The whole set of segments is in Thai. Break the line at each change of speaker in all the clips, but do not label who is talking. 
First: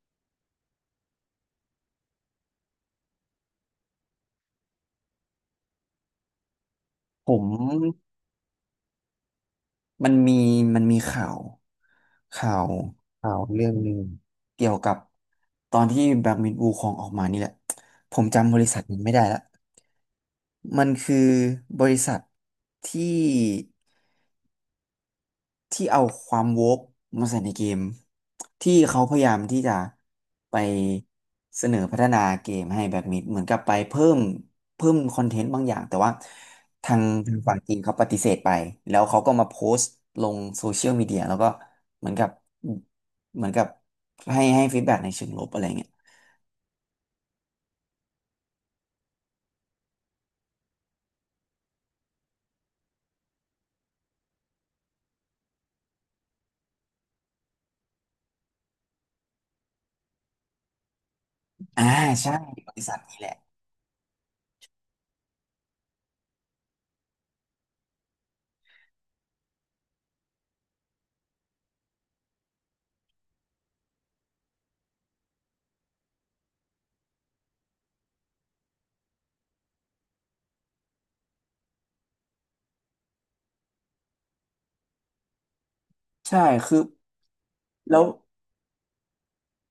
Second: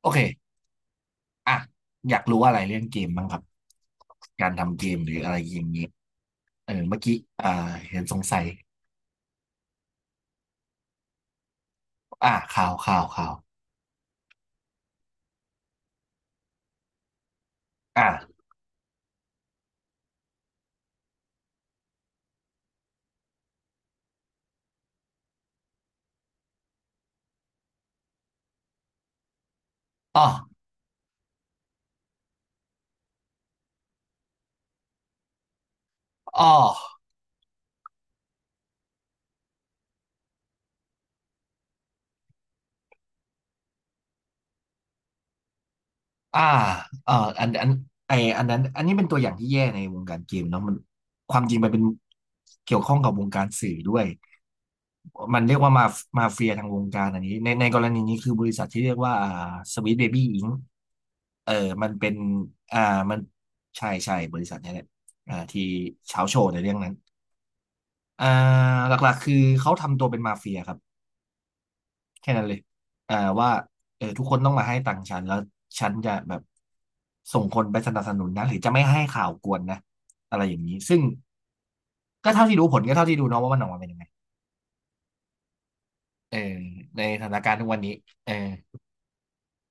โอเคอ่ะอยากรู้อะไรเรื่องเกมบ้างครับ การทำเกมหรืออะไรอย่างเงี้ยเออเมื่อกี้
ผม
อ่าเห็นสงสัย
มันมีมันมีข่าวข่า
ข่า
ว
วข่าวข่าว
เรื่องหนึ่งเกี่ยวกับตอนที่แบล็กมิดวูคองออกมานี่แหละผม
อ่า
จำบริษัทมันไม่ได้ละมันคือบริษัทที่ ที่เอาความโวกมาใส่ในเกมที่เขาพยายามที่จะ
อ๋อ
ไปเสนอพัฒนาเกมให้แบ็กมิดเหมือนกับไปเพิ่มเพิ่มคอนเทนต์บางอย่างแต่ว่า
อ๋
ทา
อ
งทางฝั่งจีนเขาปฏิเสธไปแล้วเขาก็มาโพสต์ลงโซเชียลมีเดียแล้วก็เหมือนกับเหมือนกับให้ฟีดแบ็กในเชิงลบอะไรเงี้ย
อ่าเอออันอันไออันนั้นอันนี้เป็นตัวอย่างที่แย่ในวงการเกมเนาะความจริงมันเป็นเกี่ยวข้องกับวงการสื่อด้วย มันเรียกว่ามาเฟียทางวงการอันนี้ในกรณีนี้คือบริษัทที่เรียกว่าสวีทเบบี้อิงเออ
อ่า
มันเป็น
ใช่บ
อ่า
ริษัท
มั
นี้
น
แหละ
ใช่บริษัทนี้แหละที่เช้าโชว์ในเรื่องนั้นอ่าหลักๆคือเขาทำตัวเป็นมาเฟียครับแค่นั้นเลยอ่าว่าเออทุกคนต้องมาให้ตังค์ฉันแล้วฉันจะแบบส่งคนไปสนับสนุนนะหรือจะไม่ให้ข่าวกวนนะอะไรอย่างนี้ซึ่งก็เท่าที่รู้ผลก็เท่าที่ดูเนาะว่ามันออกมาเป็นยังไงเออ
ใช่คือ
ในสถานการณ์ทุกวันนี้
แล้ว
เออ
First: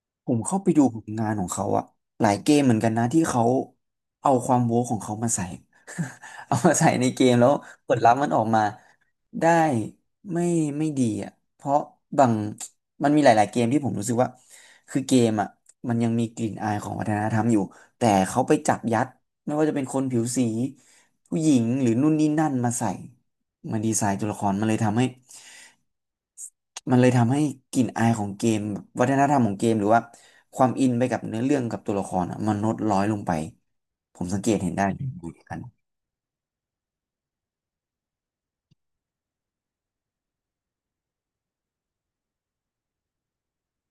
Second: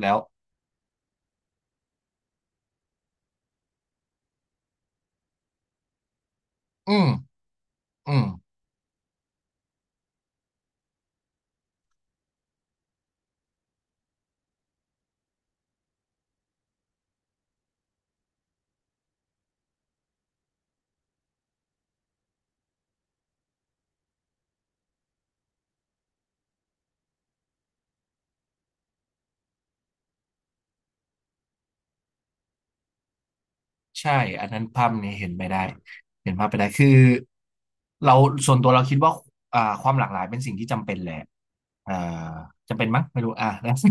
แล้ว
ผมเข้าไปดูผลงานของเขาอะหลายเกมเหมือนกันนะที่เขาเอาความโว้ของเขามาใส่ เอามาใส่
อื
ใน
ม
เกมแล้วผลลั
อื
พธ์
ม
มันออกมาได้ไม่ไม่ดีอ่ะเพราะบางมันมีหลายๆเกมที่ผมรู้สึกว่าคือเกมอ่ะมันยังมีกลิ่นอายของวัฒนธรรมอยู่แต่เขาไปจับยัดไม่ว่าจะเป็นคนผิวสีผู้หญิงหรือนู่นนี่นั่นมาใส่มาดีไซน์ตัวละครมันเลยทำให้กลิ่นอายของเกมวัฒนธรรมของเกมหรือว่าความอินไปกับเนื้อเรื่องกับตัวละครอ่ะมันลดน้อยลงไป
ใช่
ผมสัง
อัน
เกต
นั้น
เห็นได้
ภาพ
เหมื
นี้เห็น
อน
ไม่
กั
ได้
น
เห็นภาพไปได้ คือเราส่วนตัวเราคิดว่าความหลากหลายเป็นสิ่งที่จำเป็นแหละอ่าจำเป็นมั้งไม่รู้อ่านะ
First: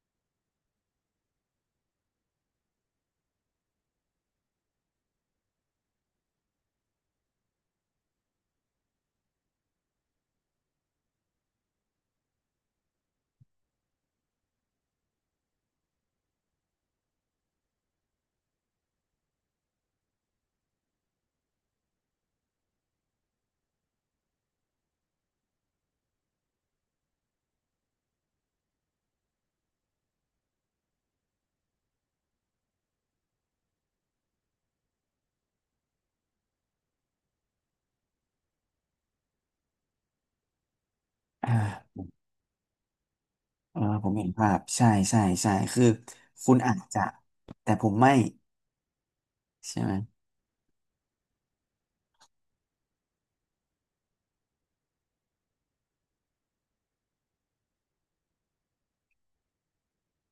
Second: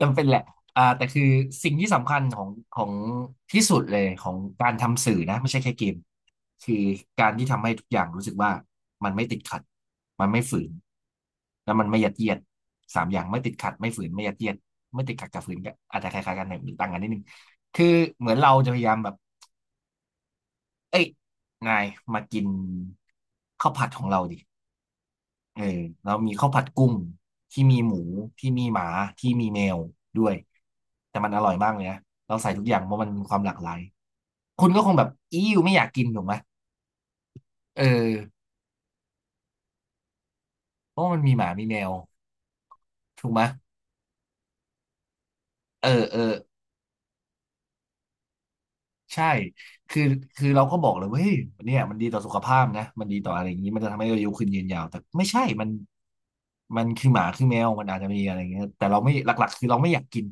จำเป็นแหละแต่คือสิ่งที่สำคัญของที่สุดเลยของการทำสื่อนะไม่ใช่แค่เกมคือการที่ทำให้ทุกอย่างรู้สึกว่ามันไม่ติดขัดมันไม่ฝืน แล้วมันไม่ยัดเยียดสามอย่างไม่ติดขัดไม่ฝืนไม่ยัดเยียดไม่ติดขัดกับฝืนก็อาจจะคล้ายๆกันหน่อยต่างกันนิดนึงคือเหมือนเราจะพยายามแบบเอ้ยนายมากินข้าวผัดของเราดิ เออแล้วมีข้าวผัดกุ้งที่มีหมูที่มีหมาที่มีแมวด้วยแต่มันอร่อยมากเลยนะเราใส่ทุกอย่างเพราะมันมีความหลากหลายคุณก็คงแบบอีอไม่อยากกินถูกไหมเออเพราะมันมีหมา
อ่
มีแมว
า
ถูกไหม
เออผมเห็นภาพใช่ใช่ใช่คื
เอ
อ
อเออ
คุณอาจจะแต่ผมไม่
ใช่
ใช่ไหม
คือคือเราก็บอกเลยว่าเฮ้ยเนี่ยมันดีต่อสุขภาพนะมันดีต่ออะไรอย่างนี้มันจะทำให้อายุขึ้นยืนยาวแต่ไม่ใช่มันคือหมาคือแมวมันอาจจะมีอะไรอย่างเงี้ยแต่เราไม่หลักๆคือเราไม่อยากกิน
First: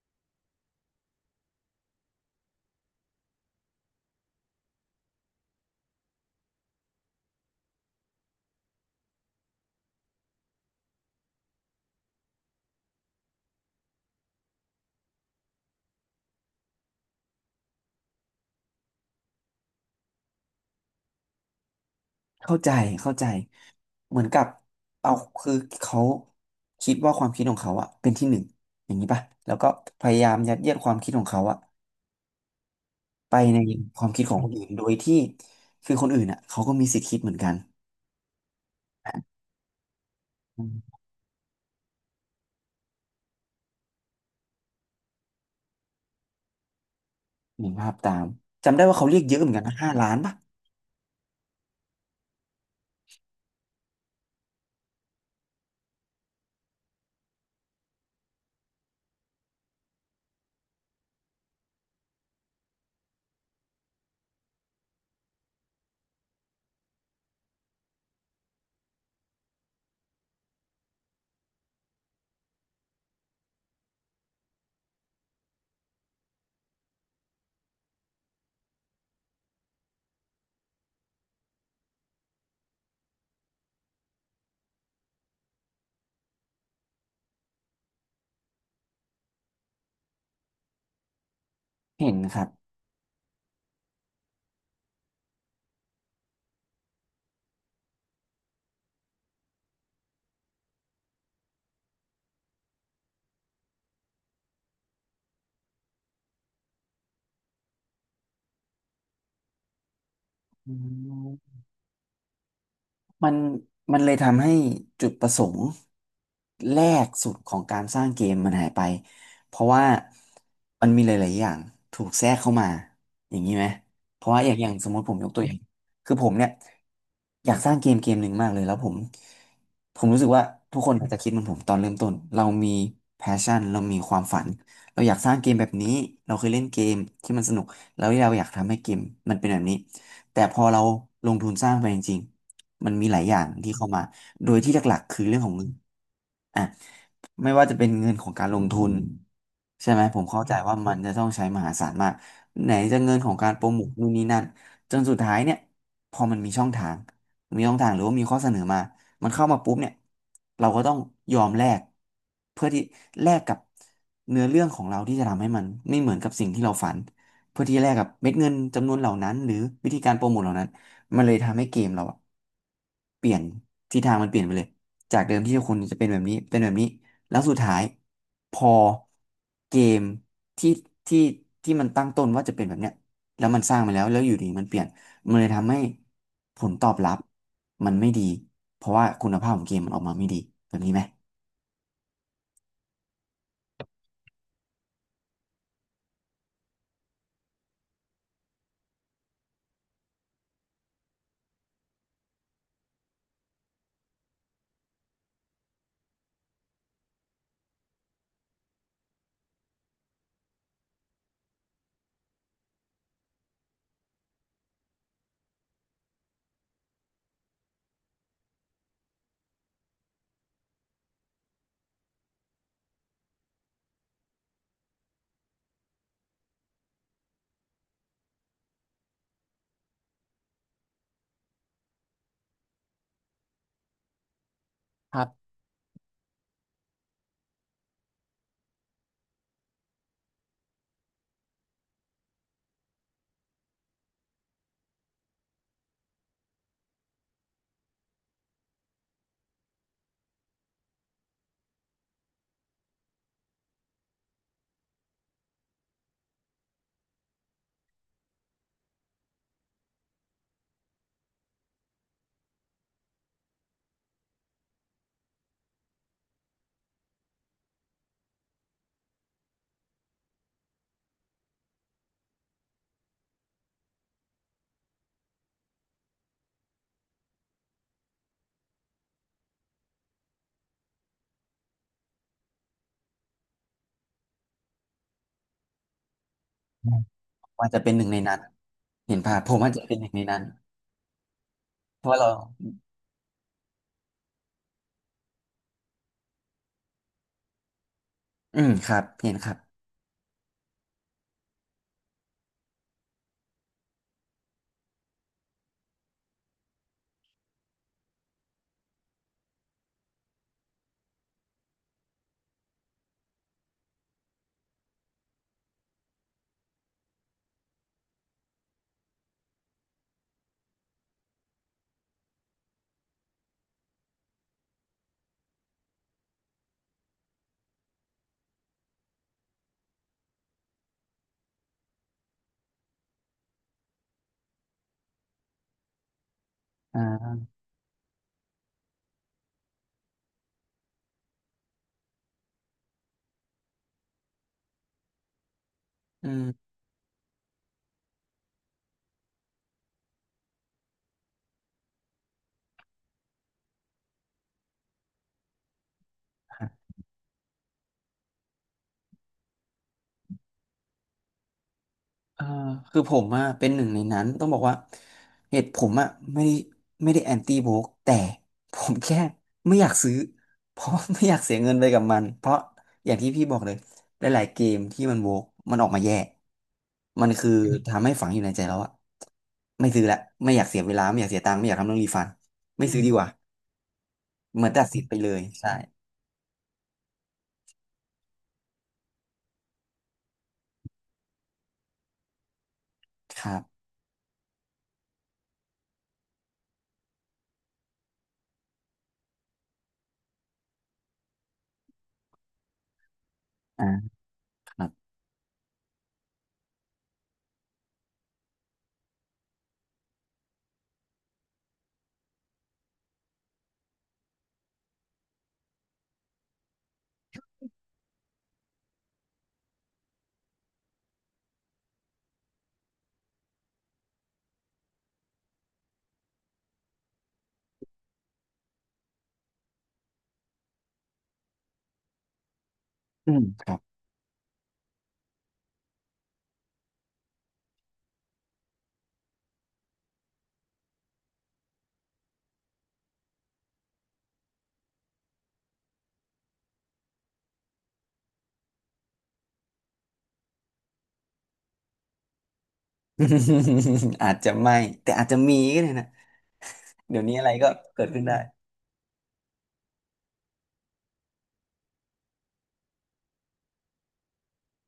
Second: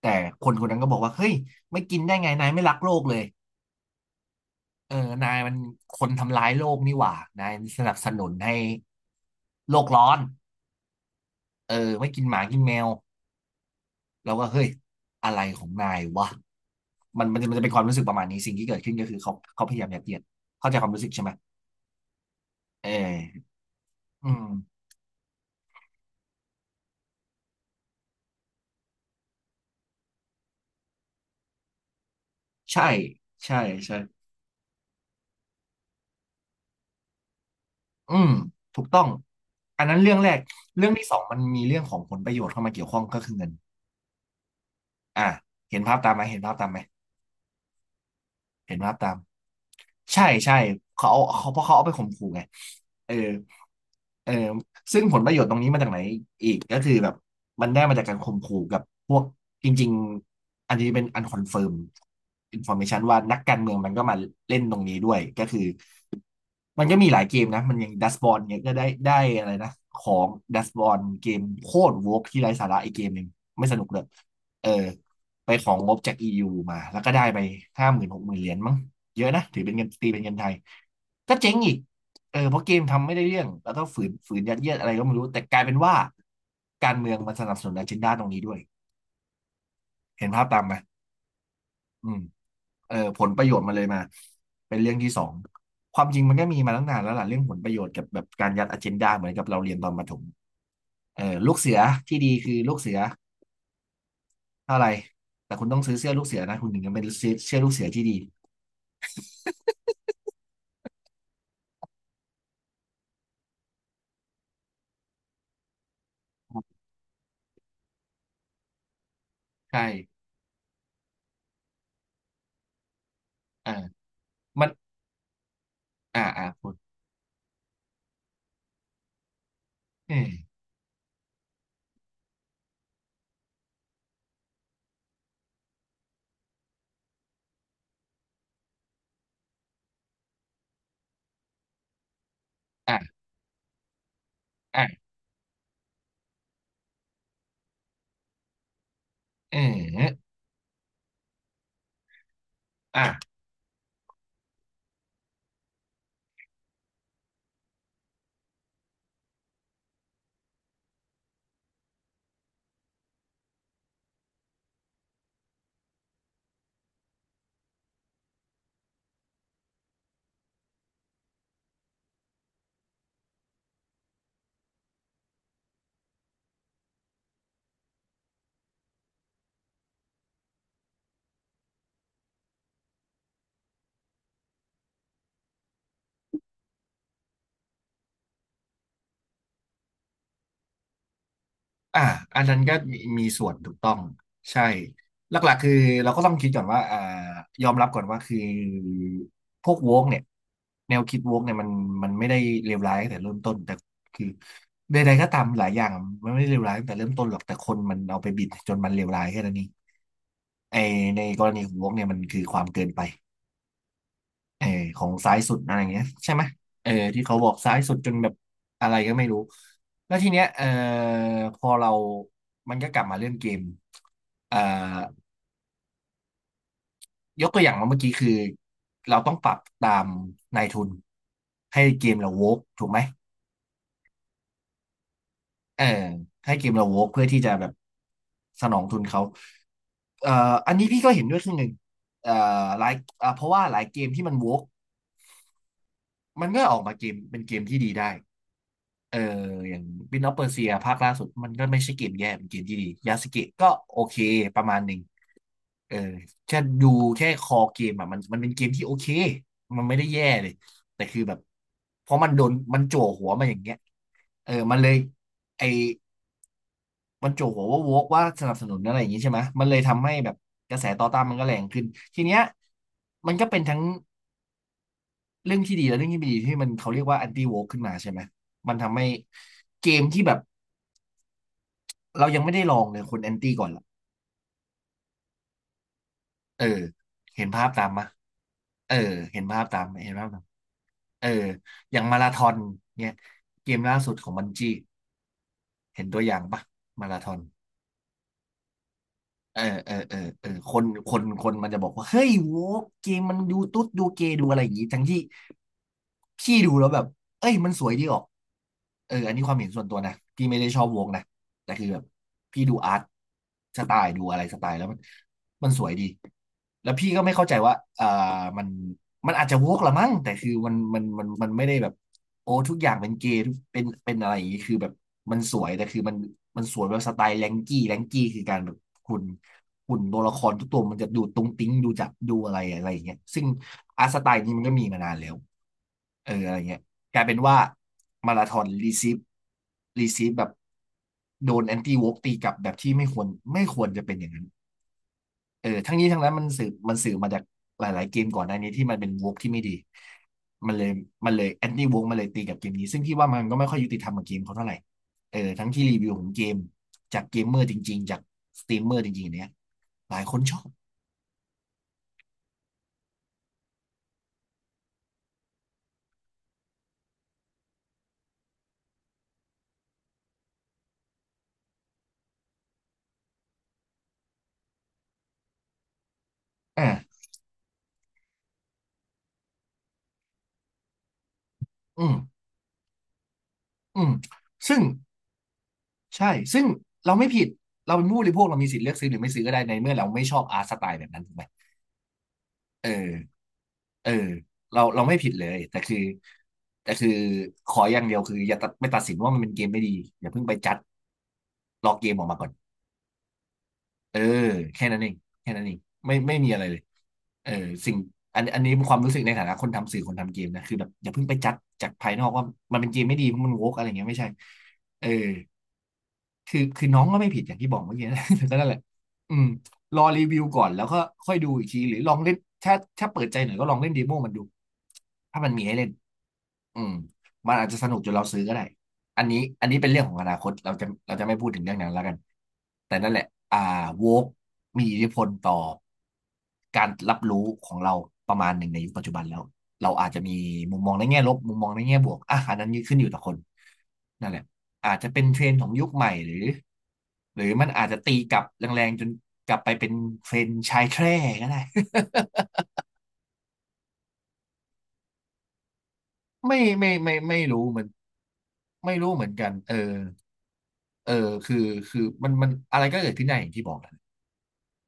แต่คนคนนั้นก็บอกว่าเฮ้ยไม่กินได้ไงนายไม่รักโลกเลย เออนายมันคนทำร้ายโลกนี่หว่า นายสนับสนุนให้โลกร้อนเออไม่กินหมากินแมวแล้วก็เฮ้ยอะไรของนายวะ มันจะเป็นความรู้สึกประมาณนี้สิ่งที่เกิดขึ้นก็คือเขาพยายามยัดเยียดเข้าใจความรู้สึกใช่ไหม
เข้าใจ
เออ
เข้าใจเหมือน
อื
กับ
ม
เอาคือเขาคิดว่าความคิดของเขาอะเป็นที่หนึ่งอย่างนี้ป่ะแล้วก็พยายามยัดเยียดความคิดของเขาอะ
ใช่
ไป
ใช่
ใน
ใช่
ความคิดของคนอื่นโดยที่คือคนอื่นอะเขาก็มีสิทธิ์คิดเหมือนกัน
อืมถูกต้องอันนั้นเรื่องแรก
อื
เรื่อง
ม
ที่สองมันมีเรื่องของผลประโยชน์เข้ามาเกี่ยวข้องก็คือเงินอ่ะเห็นภาพตามไหมเห็นภาพตามไหม
เห็นภาพตาม
เห็
จำ
น
ได้
ภาพ
ว่าเขา
ตาม
เรียกเยอะเหมือนกันนะ5 ล้าน
ใช่
ป่ะ
ใช่เขาเอาเขาเพราะเขาเอาไปข่มขู่ไงเออเออซึ่งผลประโยชน์ตรงนี้มาจากไหนอีกก็คือแบบมันได้มาจากการข่มขู่กับพวกจริงๆอันนี้เป็นอันคอนเฟิร์มอินฟอร์เมชันว่านักการเมืองมันก็มาเล่นตรงนี้ด้วยก็คือ มันก็มีหลายเกมนะมันอย่างดัสบอลเนี่ยก็ได้อะไรนะของดัสบอลเกมโคตรโวกที่ไร้สาระอีกเกมหนึ่งไม่สนุกเลยเออไปของงบจากอียูมาแล้วก็ได้ไปห้าหมื่นหกหมื่นเหรียญมั้งเยอะนะถือเป็นเงินตีเป็นเงินไทยก็เจ๊งอีกเออเพราะเกมทำไม่ได้เรื่องแล้วก็ฝืนยัดเยียดอะไรก็ไม่รู้แต่กลายเป็นว่าการเมืองมันสนับสนุนอเจนดาตรงนี้ด้วยเห็นภาพตามไหมอื
เห็น
ม
ครับ
เออผลประโยชน์มันเลยมาเป็นเรื่องที่สองความจริงมันก็มีมาตั้งนานแล้วล่ะเรื่องผลประโยชน์กับแบบการยัดอเจนดาเหมือนกับเราเรียนตอนประถมเออลูกเสือที่ดีคือลูกเสือเท่าไหร่แต่คุณต้องซื้อเสื้อลูกเสือนะคุณถึงจะเป็นเสื้อลูกเสือที่ดี
อืม มันมันเลยทำให้จุดประสงค์แรกสุดของการสร้างเกมมันหายไปเพราะ
ใช่
ว่ามันมีหลายๆอย่างถูกแทรกเข้ามาอย่างนี้ไหม
อ่า
เพราะว่าอย่างอ
มัน
ย่างสมมติผมยกตัวอย่างคือ
อ่า
ผม
อ่า
เนี่ย
คุณ
อยากสร้างเกมเกมหนึ่งมากเลยแล้วผม
เอ
รู้สึ
อ
กว่าทุกคนอาจจะคิดเหมือนผมตอนเริ่มต้นเรามี passion เรามีความฝันเราอยากสร้างเกมแบบนี้เราเคยเล่นเกมที่มันสนุกแล้วเราอยากทำให้เกมมันเป็นแบบนี้แต่พอเราลงทุนสร้างไปจริงๆ มันมี
อ่า
หลายอย่างที่เข้ามา โดยที่หลัก
อ่า
ๆคือเรื่องของเงินอ่ะ ไม่ว่าจะเป็นเงินของการลงทุน
เอ
ใช่ไหมผ
อ
มเข้าใจว่ามันจะต้องใช้มหาศาลมากไหนจะ
อ่า
เงินของการโปรโมทนู่นนี่นั่นจนสุดท้ายเนี่ยพอมันมีช่องทางมีช่องทางหรือว่ามีข้อเสนอมามันเข้ามาปุ๊บเนี่ยเราก็ต้องยอมแลกเพื่อที่แลกกับเนื้อเรื่องของเราที่จะทำให้มันไม่เหมือนกับสิ่งที่เราฝันเพื่อที่แลกกับเม็ดเงินจำนวนเหล่านั้นหรือวิธีการโปรโมทเหล่านั้นมันเลยทำให้เกมเราอะเปลี่ยนทิศทางมันเปลี่ยนไปเลยจากเดิมที่คนจะเป็นแบบนี้เป็นแบบนี้ แล้วสุดท้ายพอเกมที่ที่ที่มันตั้งต้นว่าจะเป็นแบบเนี้ยแล้วมันสร้างมาแล้วแล้วอยู่ดีมันเปลี่ยนมันเลยทำให้ผลตอบรับมันไม่ดีเพราะว่าคุณภาพของเกมมันออกมาไม่ดีแบบนี้ไหม
อ่าอันนั้นก็มีส่วนถูกต้องใช่หลักๆคือเราก็ต้องคิดก่อนว่ายอมรับก่อนว่าคือพวกโวกเนี่ยแนวคิดโวกเนี่ยมันไม่ได้เลวร้ายตั้งแต่เริ่มต้นแต่คือใดๆก็ตามหลายอย่างมันไม่ได้เลวร้ายตั้งแต่เริ่มต้นหรอกแต่คนมันเอาไปบิดจนมันเลวร้ายแค่นั้นเองไอในกรณีของโวกเนี่ยมันคือความเกินไปเออของซ้ายสุดอะไรอย่างเงี้ยใช่ไหมเออที่เขาบอกซ้ายสุดจนแบบอะไรก็ไม่รู้ แล้วทีเนี้ยพอเรามันก็กลับมาเรื่องเกมเอ่อยกตัวอย่างมาเมื่อกี้คือ เราต้องปรับตามนายทุนให้เกมเราโวกถูกไหม
ครับ
เออให้เกมเราโวกเพื่อที่จะแบบสนองทุนเขาเอ่ออันนี้พี่ก็เห็นด้วยครึ่งหนึ่งเอ่อหลายเพราะว่าหลายเกมที่มันโวกมันก็ออกมาเกมเป็นเกมที่ดีได้เอออย่างบินออฟเปอร์เซียภาคล่าสุดมันก็ไม่ใช่เกมแย่เป็นเกมที่ดียาสเกะก็โอเคประมาณหนึ่ง เออแค่ดูแค่คอเกมอ่ะมันเป็นเกมที่โอเคมันไม่ได้แย่เลยแต่คือแบบเพราะโดนมันจั่วหัวมาอย่างเงี้ยเออมันเลยไอมันจั่วหัวว่าโวกว่าสนับสนุนอะไรอย่างงี้ใช่ไหมมันเลยทำให้แบบกระแสต่อต้านมันก็แรงขึ้นทีเนี้ยมันก็เป็นทั้งเรื่องที่ดีและเรื่องที่ไม่ดีที่มันเขาเรียกว่าแอนตี้โวกขึ้นมาใช่ไหมมันทำให้เกมที่แบบเรายังไม่ได้ลองเลยคนแอนตี้ก่อนละเออ
อืม
เห็นภา
ว่า
พ
จจะ
ตา
เป็
ม
นหนึ่
มะ
งในนั้น
เออ
เห็นภา
เห็
พ
น
ผม
ภาพ
อาจ
ตา
จะ
มไห
เป็
ม
นหนึ่
เห็
ง
น
ใน
ภาพตา
นั้น
ม เอออย่า
เพ
ง
ราะ
มา
ว่า
รา
เรา
ธอนเนี่ยเกมล่าสุดของบันจี้เห็นตัวอย่างปะมาราธอน
อืมครับเห็นครับ
เออคนมันจะบอกว่าเฮ้ยโว้เกมมันดูตุ๊ดดูเกย์ดูอะไรอย่างงี้ทั้งที่พี่ดูแล้วแบบเอ้ยมันสวยดีออกเอออันนี้ความเห็นส่วนตัวนะพี่ไม่ได้ชอบวงนะ แต่คือแบบพี่ดูอาร์ตสไตล์ดูอะไรสไตล์แล้วมันสวยดีแล้วพี่ก็ไม่เข้าใจว่ามันมันอาจจะวกละมั้งแต่คือมันไม่ได้แบบโอ้ทุกอย่างเป็นเกย์เป็นอะไรอย่างนี้คือแบบมันสวยแต่คือมันสวยแบบสไตล์แรงกี้คือการแบบคุณคุ่นตัวละครทุกตัวมันจะดูตุ้งติ้งดูจับดูอะไรอะไรอย่างเงี้ยซึ่งอาร์ตสไตล์นี้มันก็มีมานานแล้วเอออะไรเงี้ย กลายเป็
อ่า
นว่ามาราธอนรีซีฟแบบโดนแอนตี้วอล์กตีกลับแบบที่ไม่ควรจะเป็นอย่างนั้นเออทั้งนี้ทั้ง
อื
นั้น
ม
มันสื่อมาจากหลายๆเกมก่อนหน้านี้ที่มันเป็นวอล์กที่ไม่ดีมันเลยมันเลยแอนตี้วอล์กมันเลยตีกับเกมนี้ซึ่งพี่ว่ามันก็ไม่ค่อยยุติธรรมกับเกมเขาเท่าไหร่เออทั้งที่รีวิวของเกมจากเกมเมอร์จริงๆ จากสตรีมเมอร์จริงๆเนี้ยหลายคนชอบ
เออคือผมอะเป็นหนึ่งในนั้นต้องบอกว่าเหตุผมอะไม่ได้ไม่ได้แอนตี้โบกแต่ผมแค่ไม่อยากซื้อเพราะว่าไม่อยากเสียเงินไปกับมันเพราะอย่างที่พี่บอกเลยหลายๆเกมที่มันโบกมันออกมาแย่
อ่า
มันคือทำให้ฝังอยู่ในใจแล้วอะไม่ซื้อละไม่อยากเสียเวลาไม่อยากเสียตังค์ไม่อยากทำเรื่อง
อื
รี
ม
ฟันไม่ซื้อดีกว่า
อืม
เหมือน
ซึ่ง
ตัดสิทธินไปเลยใช่
ใช่ ซึ่งเราไม่ผิด เราเป็นผู้บริโภคเรามีสิทธิ์เลือกซื้อหรือไม่ซื้อก็ได้ในเมื่อเราไม่ชอบอาร์ตสไตล์แบบนั้นถูกไหมเออ
ครับ
เออเราไม่ผิดเลย แต่คือขออย่างเดียวคืออย่าตัดสินว่ามันเป็นเกมไม่ดีอย่าเพิ่งไปจัดรอเกมออกมาก่อน
อ่า
เออ
ครั
แค่นั้นเอ
บ
งแค่นั้นเองไม่มีอะไรเลยเออสิ่งอันนี้ความรู้สึกในฐานะคนทำสื่อคนทำเกมนะคือแบบอย่าเพิ่งไปจัดจากภายนอกว่ามันเป็นเกมไม่ดีเพราะมันโวกอะไรเงี้ยไม่ใช่เออ คือน้องก็ไม่ผิดอย่างที่บอกเมื่อกี้นะ แต่ก็นั่นแหละอืมรอรีวิวก่อนแล้วก็ค่อยดูอีกทีหรือลองเล่นถ้าถ้าเปิดใจหน่อยก็ลองเล่นเดโมมันดูถ้ามันมีให้เล่นอืมมันอาจจะสนุกจนเราซื้อก็ได้อันนี้เป็นเรื่องของอนาคตเราจะไม่พูดถึงเรื่องนั้นแล้วกันแต่นั่นแหละ
อืม
อ่า
ครับ
โวกมีอิทธิพลต่อการรับรู้ของเราประมาณหนึ่งในยุคปัจจุบันแล้วเราอาจจะมีมุมมองในแง่ลบมุมมองในแง่บวกอ่ะอันนั้นขึ้นอยู่ต่อคน นั่นแหละอาจจะเป็นเทรนด์ของยุคใหม่หรือมันอาจจะตีกลับแรงๆจนกลับไปเป็นเทรนด์ชายแคร่ก็ได้
อาจจะไม่แต่อาจจะมีก็ได้นะ
ไม่ไม่ไม่
เดี๋ยวนี้
ไม่
อะไร
รู้
ก็
เหมือน
เกิดขึ้นได้
ไม่รู้เหมือนกันเออคือมันอะไรก็เกิดขึ้นได้อย่างที่บอกแหละ